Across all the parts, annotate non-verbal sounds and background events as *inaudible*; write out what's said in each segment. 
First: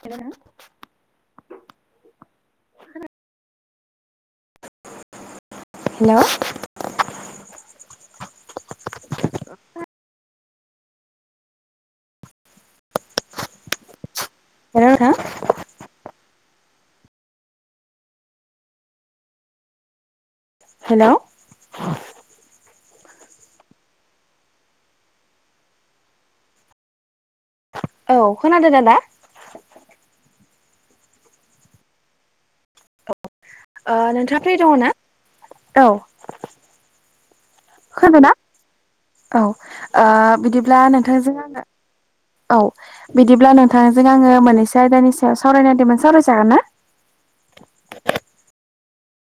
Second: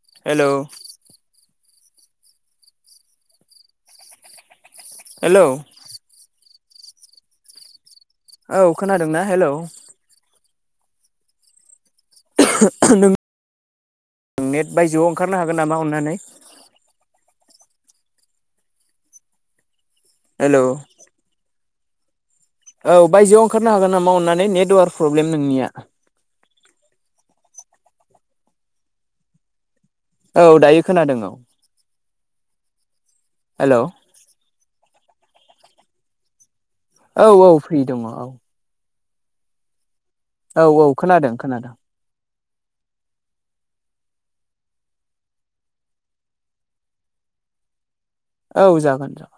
हेल' hello नोंथां hello हेल' औ खोनादोंना हेलौ नों नेट हेलौ बायजोआव नोंथां ओंखारनो हागोन नामा अननानै हेल' औ औ बायजोआव ओंखारनो हागोन नामा अननानै नेटवार्क प्रब्लेम नोंनिया औ खोनादोंना दा औ दायो खोनादों औ औ हेलौ ओ नोंथाङां फ्रि दङ ना औ औ औ फ्रि दङ औ खोनादोंना औ ओ औ बिदिब्ला औ खोनादों नोंथांजों आङो खोनादों औ बिदिब्ला नोंथांजों आङो मोननैसो आयदानि सायाव सावरायनो होनदोंमोन सावरायजागोन ना *inaudible* औ जागोन जागोन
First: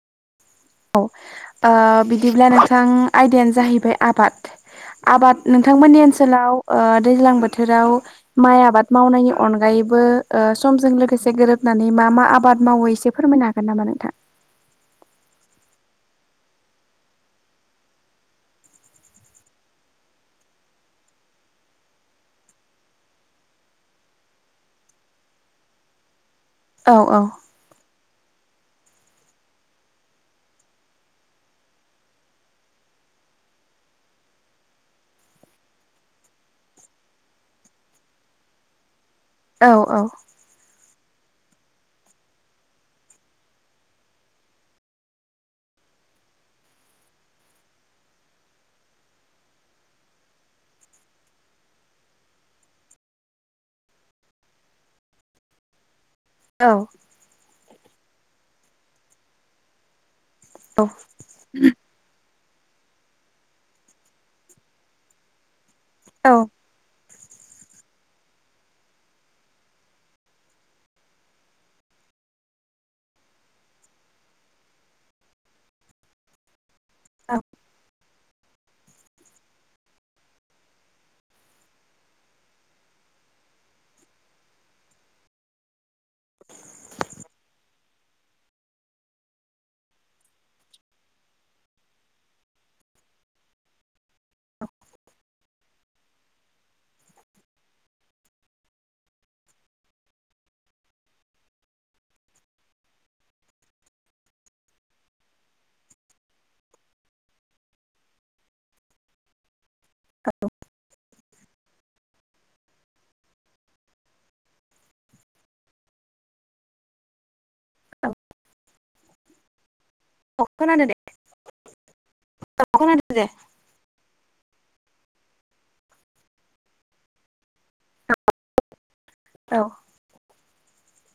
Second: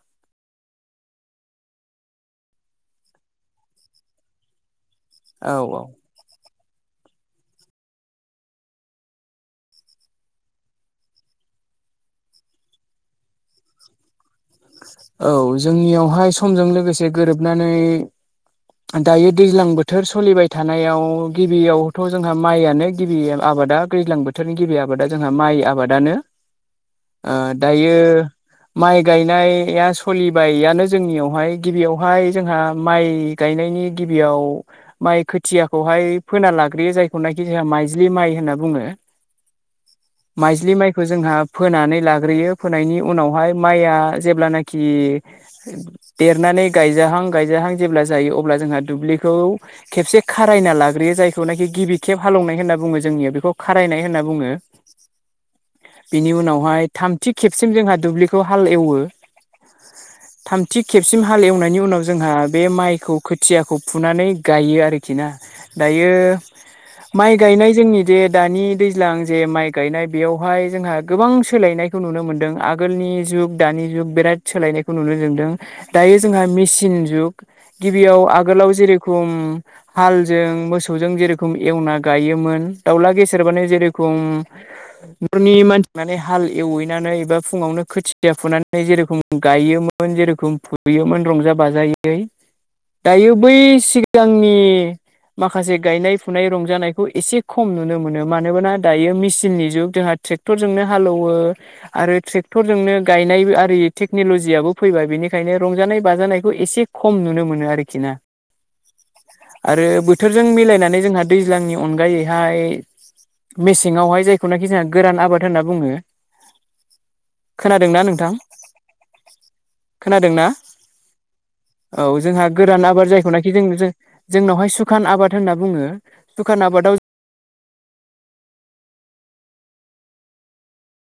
औ ओ बिदिब्ला नोंथां आयदायानो जाहैबाय आबाद आबाद औ औ नोंथांमोननि ओनसोलाव ओ दैज्लां बोथोराव माइ आबाद मावनायनि अनगायैबो ओ समजों लोगोसे गोरोब होनानै मा मा आबाद मावो एसे फोरमायनो हागोन नामा नोंथां औ जोंनियावहाय समजों लोगोसे गोरोबनानै दायो दैज्लां बोथोर सोलिबाय थानायाव गिबियावथ' जोंहा माइयानो गिबि आबाद आबादा दैज्लां बोथोरनि गिबि आबादा जोंहा माइ आबादानो औ औ ओ दायो माइ गायनाया सोलिबायानो जोंनियावहाय गिबियावहाय जोंहा माइ गायनायनि गि गिबियाव माइ खोथियाखौहाय फोना लाग्रोयो जायखौनाखि जोंहा माइज्लि माइ होनना बुंङो औ औ खौ जोंहा फोनानै लाग्रोयो फोनायनि उनावहाय माइआ जेब्लानाखि देरनानै गायजाहां गायजाहां जेब्ला जायो अब्ला जोंहा दुब्लिखौ खेबसे खारायना लाग्रोयो जायखौनाखि गिबि खेब हाल एवनाय होनना बुंङो जोंनियाव बेखौ खारायनाय होनना बुंङो *inaudible* बिनि उनावहाय थामथि खेबसिम जोंहा दुब्लिखौ हाल एवो थामथि खेबसिम हालेवनायनि उनाव जोंहा बे माइखौ खोथियाखौ फुनानै गायो आरोखि ना दायो औ औ माइ गायनाय जोंनि जे दानि दैज्लां जे माइ गायनाय बेयावहाय जोंहा गोबां सोलायनायखौ नुनो नुनो मोनदों आगोलनि जुग दानि जुग बेराद सोलायनायखौ नुनो मोनदों दायो जोंहा मि सिन जुग गिबियाव आ आगोलाव जेरेखम हालजों मोसौजों जेरेखम एवना गायोमोन दाउला गेेसेर माने जे रखम नख'रनि मानसि माने हाल एवहैनानै एबा फुंआवनो खोथिया खुथिया फुनानै जेरोखोम गायोमोन जेरोखम फुयोमोन रंजा बाजायै दायो बै सिगांनि माखासे गायनाय फुनाय रंजानायखौ एसे खम नुनो मोनो मानोना दायो मिसिननि जुग ट्रेक्टरजोंनो हालौवो आरो ट्रेक्टरजोंनो गायनाय आरि टेक्न'ल'जियाबो फैबाय बेनिखायनो रंजानाय बाजानायखौ एसे खम नुनो मोनो आरोखि ना आ *inaudible* आरो बोथोरजों मिलायनानै जोंहा दैज्लांनि अनगायैहाय मेसेंआवहाय जायखौनाखि जोंहा गोरान आबाद होनना बुंङो *inaudible* खोनादों ना नोंथां? खोनादोंना? औ खोनादों औ जोंहा गोरान आबाद खोनादो दे जायखौनाखि जों जों जोंनावहाय सुखान आबाद होनना बुंङो सुखान आबादाव औ